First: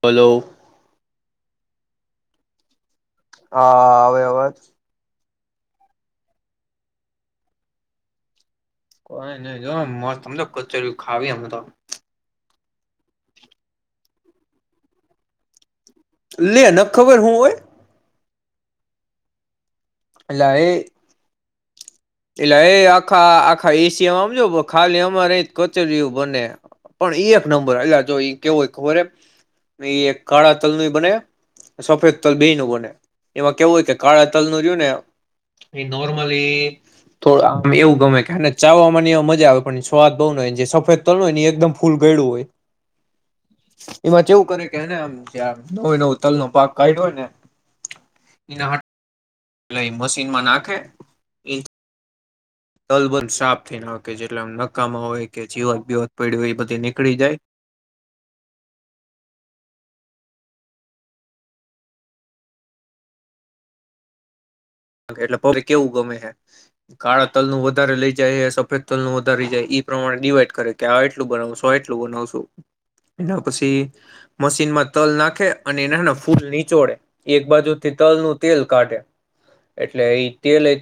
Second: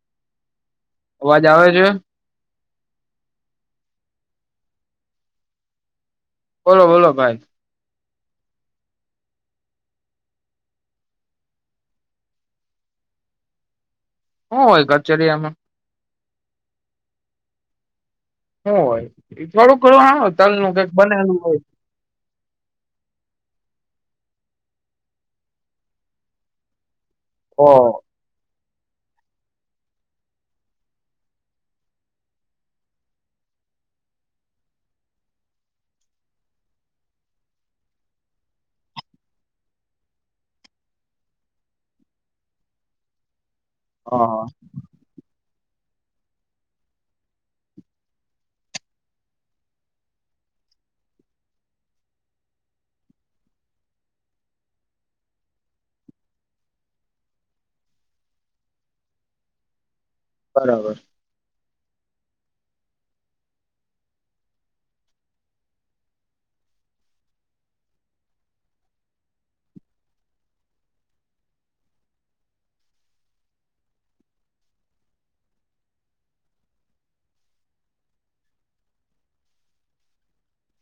Hello અવાજ આવે છે? હા હવે અવાજ બોલો બોલો ભાઈ કોઈ નહી જો મસ્તમ તો કચર ખાવી અમ તો શું હોય કચરિયામાં લે ન ખબર હું હોય? હ હોય વાડું કરું હ તલ નું કઈક બનેું હોય એટલે એ આખા આખા એસીમાં આમજો ખાલી અમારેહી કચરું બને પણ એ એક ઓ નંબર એટલે જો કેવો ખબર એ કાળા તલ ન બને સફેદ તલ બે નું બને એમાં કેવું હોય કે કાળા તલ નું જોય ને એ નોર્મલી તો આમ એવું ગમે કે અને ચા ની મજા આવે પણ સ્વાદ બઉુ ન હોય જે સફેદ તલ હોય એકદમ ફૂલ ગયડું હોય. એમાં હા કેવું કરે કે હને આમ છેમ નવય નવ તલ નો ભાગ કા્યો હોય ને એના એટલે એ મશીનમાં નાખે એ તલબંધ સાફ થઈ નાખ જેટલા નકામા હોય કે જીવાત બીવત પડી હોય એ બધી નીકળી જાય, બરાબર એટલે કેવું ગમે કાળા તલ નું વધારે લઈ જાય સફેદ તલ નું વધારે લઈ જાય, એ પ્રમાણે ડિવાઈડ કરે કે આ એટલું બનાવશો આ એટલું બનાવશું એના પછી મશીનમાં તલ નાખે અને એના ફૂલ નીચોડે એક બાજુથી તલનું તેલ કાઢે એટલે એ તેલ એ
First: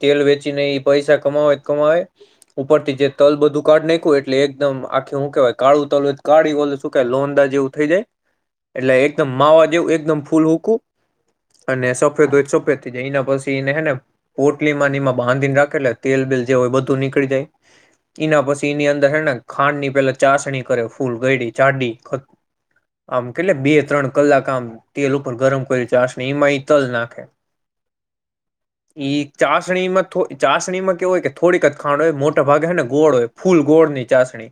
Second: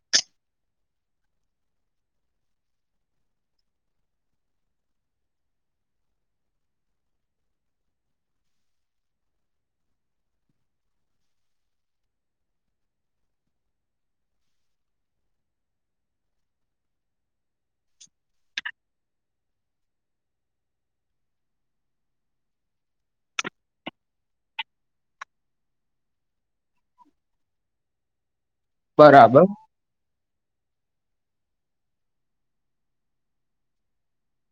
તેલ વેચીને એ પૈસા કમાવે કમાવે ઉપરથી જે તલ બધું કાઢ નાકું એટલે એકદમ આખી હું કવાય કાળું તલ હોય કાળી સુકાય લોંદા જેવું થઈ જાય એટલે એકદમ માવા જેવું એકદમ ફૂલ હૂકું અને સફેદ હોય સફેદ થઈ જાય એના પછી એનેેને પોટલી માં એમાં બાંધીને રાખે એટલે તેલ બેલ જેું હોય, બધું નીકળી જાય એના પછી એની અંદર હેને ખાંડ ની પેલા ચાસણી કરે ફૂલ ગડી ચાડી આમ કેટલે બે ત્રણ કલાક આમ તેલ ઉપર ગરમ કરે ચાસણી એમાં ઈ તલ નાખે એ બરાબર ચાસણીમાં ચાસણીમાં હોય કે થોડીક જ ખાંડ હોય મોટા ભાગે હેને ગોળ હોય ફૂલ ગોળની ચાસણી.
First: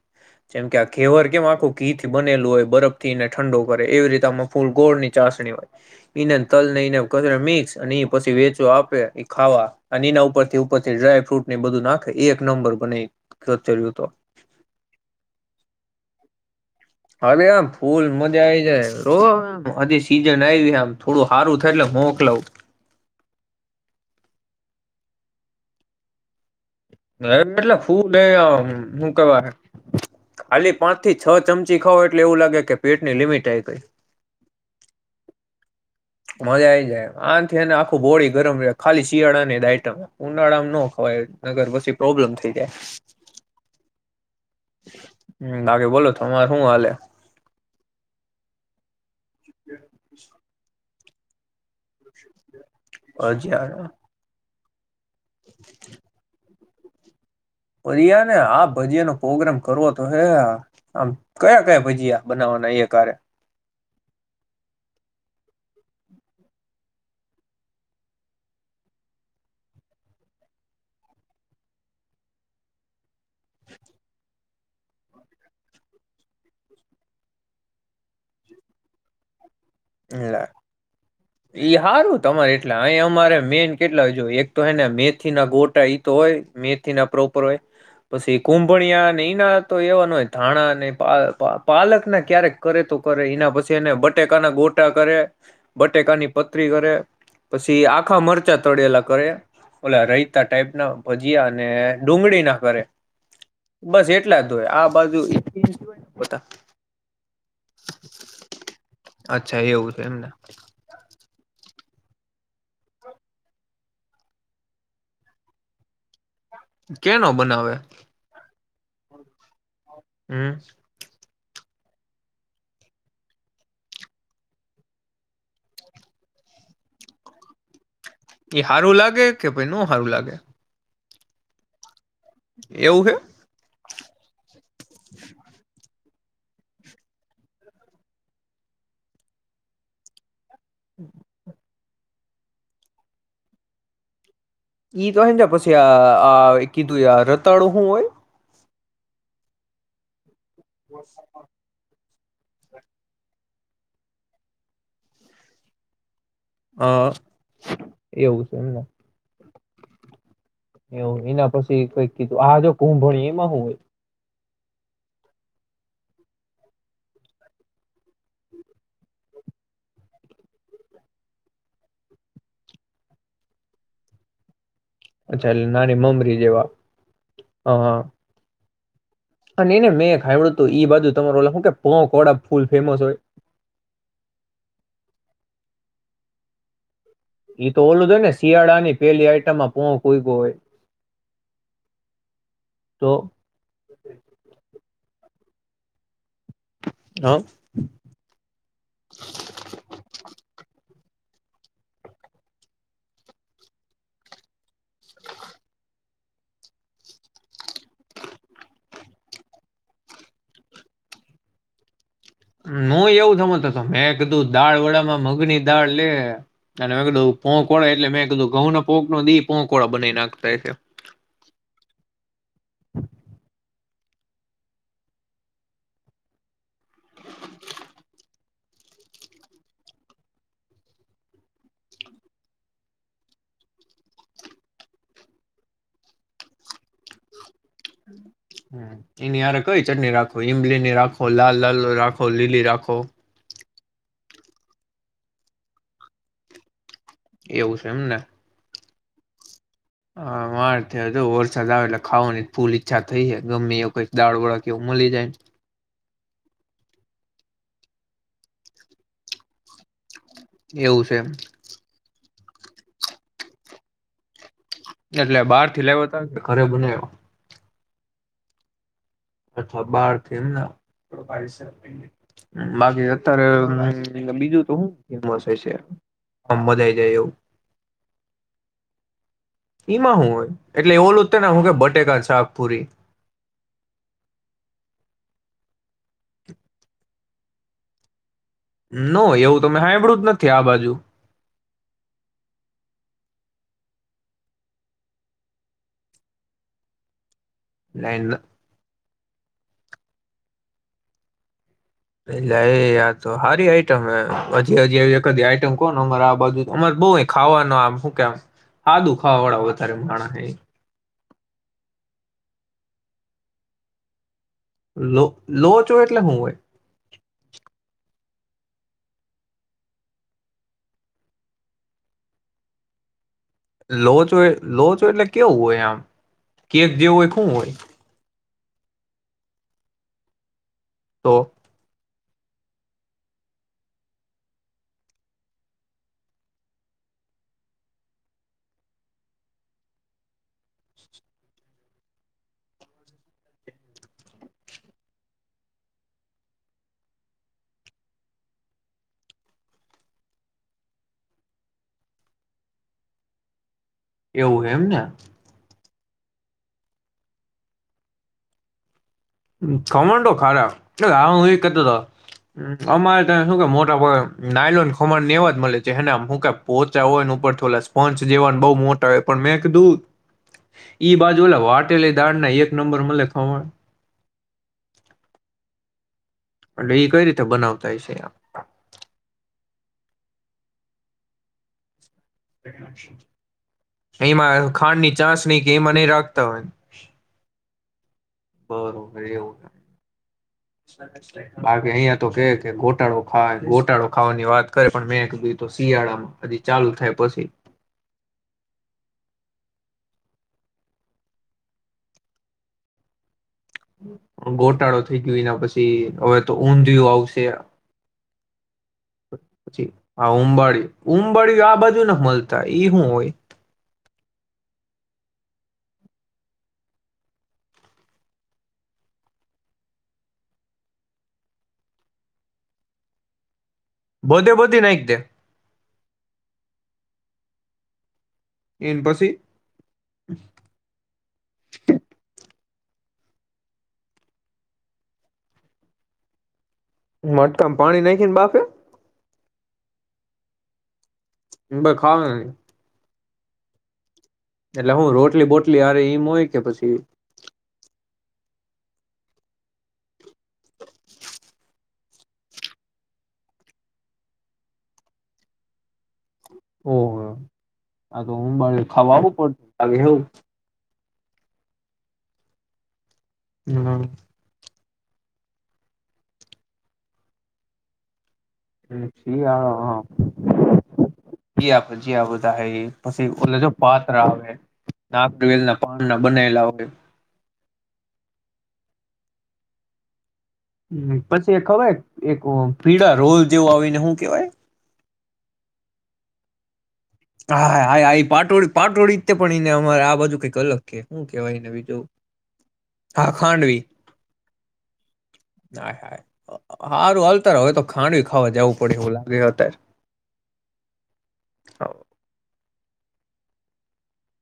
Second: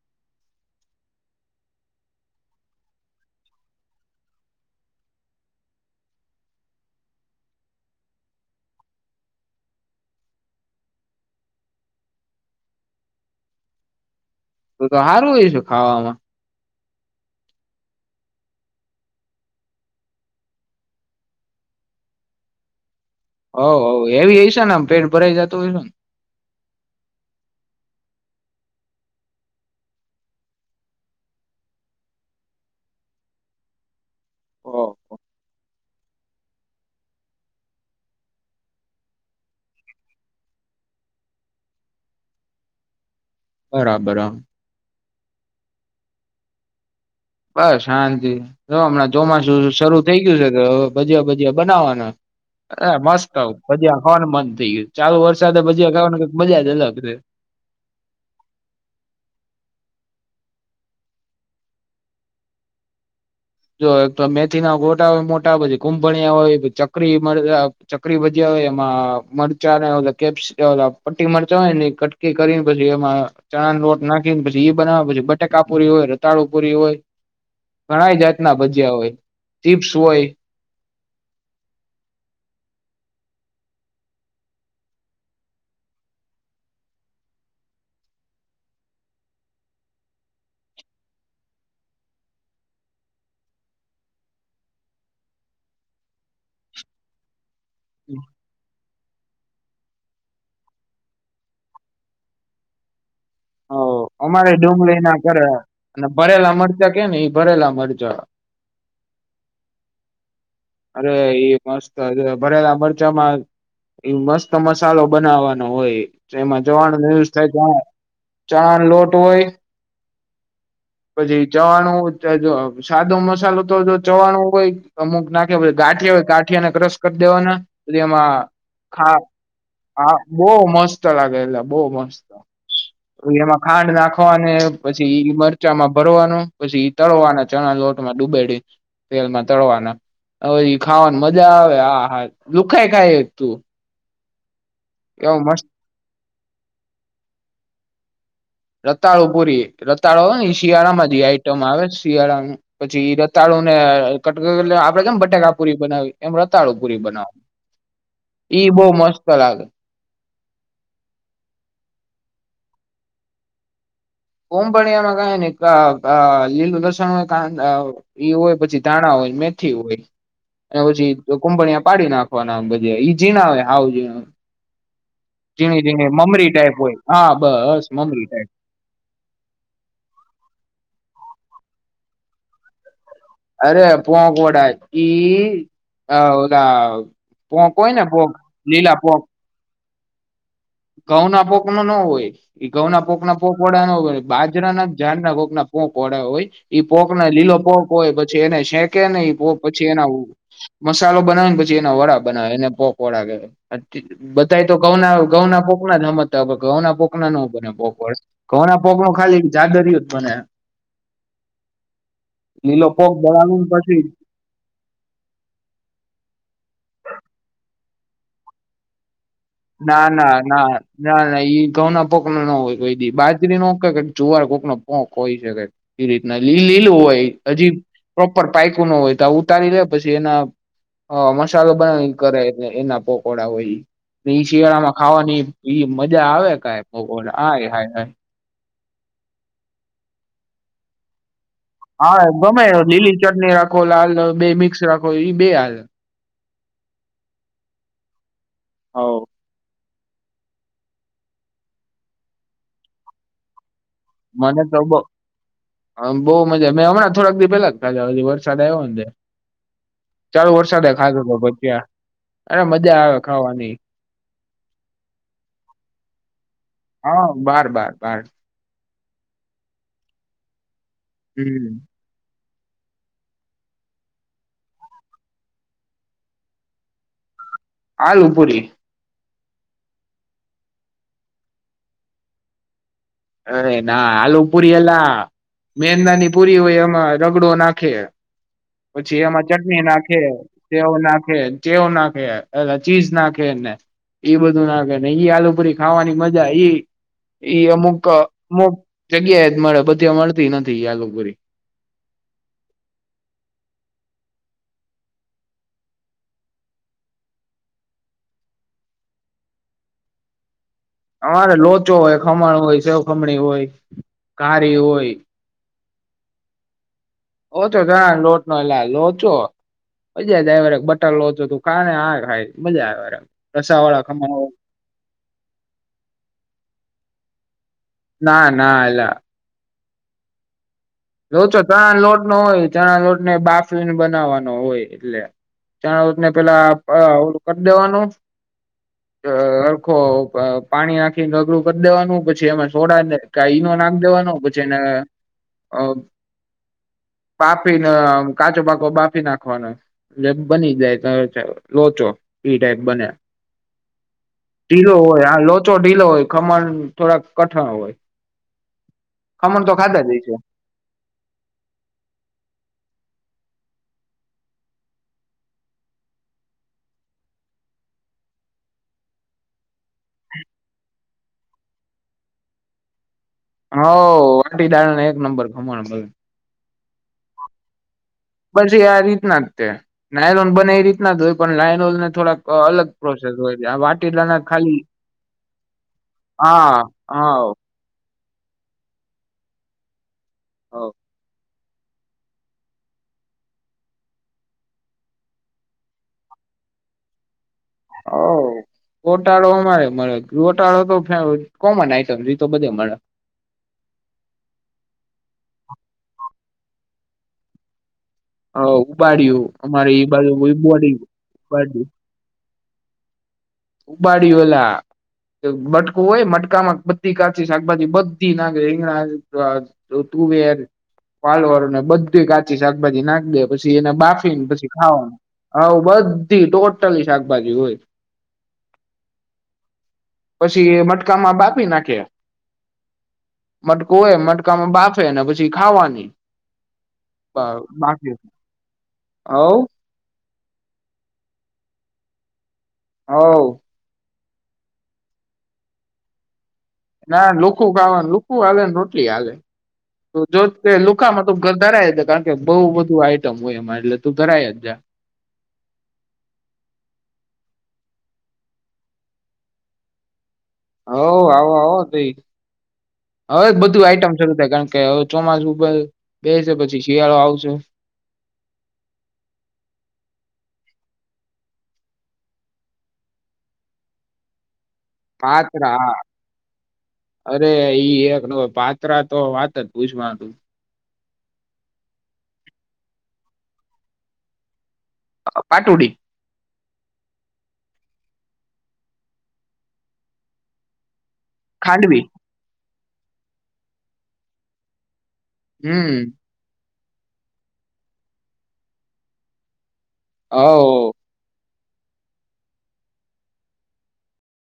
પછી વેચો આપે એ ખાવા અને એના ઉપરથી ઉપરથી ડ્રાયફ્રૂટને બધું નાખે એક નંબર બને કરચર્યુંતો. તું તો હારું [unintelligible] ખાવામાં. હરે આમ ફૂલ મજા આયી જાય તો હજી સીઝન આયવી આમ થોડું હારું થાય એટલે મોકલાવું. હોવ હોવ એવી ઈ છેને પેટ ભરાઈ જતું હોય. એટલે ફૂ [unintelligible] મુકવા ખાલી પાંચથી છ ચમચી ખાવ એટલે એવું લાગે કે પેટની લિમિટ આય ગઈ. ઓહ. મજા આઈ જાય આથી અને આખું બોડી ગરમ રહે ખાલી શિયાળાને [unintelligible] ઉનાળામાં નો ખવાય નગર પછી પ્રોબ્લેમ થઈ જાય. બરાબર. [unintelligible] લાગે બોલો તમાર હું હાલે. બસ શાંતિ જો હમણાં ચોમાસું શરૂ થઈ ગયું [inaudible] ભજીયા ભજીયા બનાવાનાં. એ મસ્ત આવ ભજીયા ભજીયાં ખાવાનું મન. [inaudible] ચાલુ વરસાદે ભજીયા ખાવાનું મજા જ અલગ રે. અિયાને હા ભજીયાનો પ્રોગ્રામ કરવોતો હે [unintelligible] કયા કયા ભજીયા બનાવાના એ કારે. જો એકતો મેથીનાં ગોટા હોય મોટા પછી કુંભણિયા હોય ચકરી મરચાં ચકરી ભજયા હોય એમાં મરચાંને કે પટ્ટી મરચાં હોયને કટકી કરીને પછી એમાં ચણાનો લોટ નાખીને પછી ઈ બનાવ પછી બટેકાપુરી [unintelligible] પુરી હોય ઘણાાય જાત. ના ભજ્યાં હોય. ચીપ્સ હોય. એ હારું તમારે એટલા અહી અમારે મેન કેટલા જો એકતો હેને મેથીનાં ગોટા ઈતો હોય મેથીનાં પ્રોપર હોય પછી કુંભણિયાને એના તો એવા ન હોય ધાણાંને [unintelligible] પાલકનાં ક્યારેક કરે તો કરે એના પછી એને બટેકાનાં ગોટ [unintelligible] કરે બટેકાની પતરી [unintelligible] પછી આખાં મરચાં તડેલા. કયૉ ઓલા [unintelligible] રાયતાં ટાઈપનાં ભજયા અને ડુંગળીનાં કરે. હ બસ એટલા અમારે જ હોય આ ડુંગળીનાં બાજુ ઈ કરે સિવાય અને ન હોતા. ભરેલા મરચાં કેને ઈ ભરેલા મરચાં. અચ્છા એવું છે, એમને. અરે એ મસ્ત ભરેલા મરચામાં એ મસ્ત મસાલો. એમાં જવાનું કેનો ને બનાવે [inaudible] ચાર લોટ હોય. હમ. પછી ચવાણું જો સાદો મસાલો તો જો ચવાણું હોય અમુક નાખે ગાંઠિયા હોય ગાંઠિયાને ક્રશ કરી દેવાનાં તેમાં એ હારું ખા લાગે કે પછ ન હારું હા લાગે બો મસ લાગે એટલે બો મસ્ત. એવું હે? એમાં ખાંડ નાખ. વાને પછી [inaudible] માં ભરવાનું પછી તળવાનાં ચણા લોટમાં ડૂબેડી તેલમાં તળવાના. હવેઈ ખાવાનું મજા આવે આ. હા, દુઃખાય કાય તું. [unintelligible] એવો મસ્ત પછી આ કીધું યાર રતાડું હું હોય. રતાળુ પૂરી રતાળો અવે ને શિયાળામાં જે આઈટમ આવેચ. શિયાળાનું પછી રતાળુને કટટક આપડે કેમ બટાકાપુરી બનાવી. એમ રતાળુ પુરી હા બનાવ એવું છે ઈ એમને બહ મસ્ત લાગે. એવું એના પછી કઈક કીધું આ જો કું ભણી એમાં હું ઑય. કોભણિયામાં કય ની અ લીલું લસણ હોય ક ઈ હોય પછી ધાણા હોય મેથી હોય અને પછી કોભણિયા પાડી નાખવાના ભજીયા ઝીણા હોય હાવ જીણા. અચ્છા એટલે ઝીણી નાની ઝીણી મમરી જેવા ટાઈપ હોય, હા બસ હા મમરી ટાઈપ. અને નઈ મેં ખાઈડ્યું તું ઈ બાજુ તમારો લું કે પળ ફૂલ ફેમસ હોય. અરે પોવા કોડા ઈ આ ઓ [unintelligible] ઈ તો ઓલું થ હોય ને શિયાળા ની પેલી આઈટમમાં પો કોય કો હોઈ ઘઉં ના પોક નો ના હોય એ ઘઉં ના તો પોક ના પોક વાળા ન હોય બાજરા ના જાન ના ભોગ ના પોકળા હોય. ઈ પોક હા. લીલો પોક હોય પછી એને શેંકે ને પોક પછી એના મસાલો બનાવે ને પછી એના વડા બનાવે એને પોક વડા કેહેવા [unintelligible] બતાય. તો ઘઉના ઘઉના [unintelligible] ના જમતતા ઘઉંના પોક ના ન બને પોપળ ઘઉંના પોક ન ખાલી જાદરય જ બને. લીલો નું પોક એવું દળાવીને હમજતાતા પછી મેં કીધું દાળ વડામાં મગની દાળ લે. અને મેં કીધું પોંક એટલે મેં કીધું ઘઉ પોંક નો દીપ ના ના ના ના ના ઈ. ઘઉ ના પોક ના હોય બાજરી ન જુવાર કોક ન પોક હોય છેકે એ રીતના લી લીલું હોય હજી પ્રોપર પાયકું ન હોય તો ઉતારી લે પછી એના અ મસાલો બનાવી કરે એના પકોડા હોય ઈ. એ શિયાળા માં ખાવાની ઈ મજા આવે કય આય હાય હાય. હમ્મ એનીયાર કઈ ચટણી રાખો ઈમલી ની રાખો લાલ લાલ હા રાખો લીલી ગમે રાખો લીલી ચટણી રાખો લાલ બે મિક્સ રાખો એ બે હાલે. એવું છે એમને. હવ. હા માર થ હતો વરસાદ આવે એટલે ખાવવા ની ફૂલ ઈચ્છા થઈ છે ગમે એ કઈક દાળ વોળ કેવું મલી જાય. હમ બહુ મજા મેં હમણાં થોડાક દી પેહલા ખાદા [unintelligible] વરસાદ આવ્યો ને તે. ચાલુ વરસાદે એવું છે ખાધો એમ. તો ભજ્યાં. અરે મજા આવે ખાવાની. એટલે બહાર થી લાવતા કે ઘરે બના્યા. બારથી. અચ્છા બારથી એમને. હમ [unintelligible] પીને બાકી અત્યારે બીજું તો હુ ફમસ હશે, આમ બજાઈ જાય એવું. આલુપુરી. એમાં શું હોય એટલે એ ઓલું હું કે બટેકા શાકપુરી. અરે ના આલુ પુરી એલા મેંદાની પુરી હોય એમાં રગડો નાખે. પછી નો એમાં એવું તો મેં ચટણી નાખે, હાંભળ્યું જ નથી આ તેવ બાજુ નાખે, ચેવ નાખે, ચીઝ નાખે છે ને એ બધું નાખે ને ઈ આલુ પુરી ખાવાની મજા ઈ ઈ ક મુ જગ્યા એ જ મળે બધી મળતી નથી, આલુપુરી. એલે એ આ તો સારી આઈટમ હે. હજી હજી એવી એક આઈટમ કોણ અમર આ બાજુ અમારે બઉ ખાવાનું આમ શું કેમ સાાદું ખાવા વાળા વધારે માણસ. અરે લોચો હોય, ખમણ હોય, સેવખમણી હોય ઘારી હોય લો લોટ એટલે હું હોય? ઓ તો તા લોટ એલા લોચો, મજા જ વા બટર લોચો તું ખા ને આ ખાય મજા આવે રસા વાળા લો જો ખમણ લો જો એટલે કેવું હોય આમ. કે જે હોય શું હોય? ના ના એલા. તો લોચો ચણા લોટ નો હોય ચણા લોટ ને બાફને બનાવવાનો હોય એટલે ચણા લોટને પેલા ઓળું કરી દેવાનું અરખો પ પાણી નાખીને અઘળું કરી દેવાનું પછી એમાં સોડાને કા ઈનો નાખી દેવાનો પછીને અ પાપીને કાચો પાકો બાફી નાખવાનો એટલે બની જાય [inaudible] લોચો. એ ટાઈપ બને. એવું એમ ઢીલો ને હોય હા લોચો ઢીલો હોય ખમણ થોડાક કઠણ હોય. ખમણ તો ખાધા જ હયશે. ખમણતો ખરા હા હું એ કરતો તો અમારે ત શું મોટા પ નાયલોન ખમણ ને એવા જ મળે છેને હું પોચા હોય ને ઉપરો સ્પંચ જેવાને બઉ મોટા હોય પણ મેં કીધું [inaudible] ઈ બાજુ વાટેલી દાડ ના એક નંબર મલે ટી દાળના એક નંબર ખમણ મળે. એટલે ઈ કઈ રીતે બનાવતા હયશે? બસ એ આ રીતના જ તે લયનોન બને એ રીતના જ હોય પણ લાયનોલ થોડાક અલગ પ્રોસેસ હોય છે. વાટીદના એમાં ખાલી, ખાંડની ચાસણી કે એમાં નહી રાખતા હા, હા. બો રોવે એવું. હોવ [inaudible] બાકી અહીિયા તો કે કે ગોટાળો ખાય ગોટાળો ખાવાની વાત કરે પણ મેં કીધ શિયાળામાં હજી ચાલુ થાય પછી. હવ ગોટાળો અમારે મળે ગોટાળો તો કોમન આઈટમ એ તો બધે મળે. ગોટાળો થઈ ગયો એના પછી હવે તો ઊંધિયું આવશે. હા ઉબાડ્યું પછી અમારે એ બાજુ હા ઉંબાડિયું ઉંબાડિયું આ બળિયું બાજુ ના મળતા ઈ શું હોય? ઉબાડીયુ લા. મટકું હોય મટકામાં બધી કાચી શાકભાજી બધી નાખે રીગણા, તુવેર, પાલર અને બધી કાચી શાકભાજી નાખી દે પછી પછી એને બાફીને બધે પછી બધી નાખી ખાવાનું દે હ બધી ટોટલી શાક બાજુ હોય એને પછી પછી મટકામાં બાફી નાખ્યા મટકું હોય મટકામાં બાફે ને પછી ખાવાની મટકામા પાણી નાખી કે ને બાફે આવ ભાઈ ખાવાનો કે ની હોવ એટલે હું રોટલી બોટલી હારે એમ હોય કે પછી ના લોકો ગાવા કુ આલે રોટલી હાલે જો લુકામાં તો ધરાય જ કારણ કે બઉુ બધું આઈટમ હોય એમાં એટલે તું ધરાય જ જા ઓ આ તો હું મા ખાવાું પડતું એવું હ આવો આવો તઈ હવે બધું આઈટમ શિયાળો શરૂ થાય કારણ કે કે હવે ચોમાસું ઉપર બેસે પછી શિયાળો આવશે શિયાળો હ ભજીયા બધા પછી જો પાત્રા આવે નાગવેલ ના પાત્રા પાન ના બનેલા હોય અરે ઈ એ પાત્ર ત્રા તો વાત જ પુછવાનું પછી ખબર એક પીળ રોલ જેવો આવીને શું કેવાય પાટોડી હા હા પાટોળી પાટોળતે પણ એને અમારે આ બાજુ કઈક અલગ કે હું કેવાયને બીજું ખાંડવી હા ખાડવી હમ [inaudible] હારું હલતારવે તો ખાડવી ખાવા જવું પડે એવું લાગે અત્યારે [inaudible] [inaudible]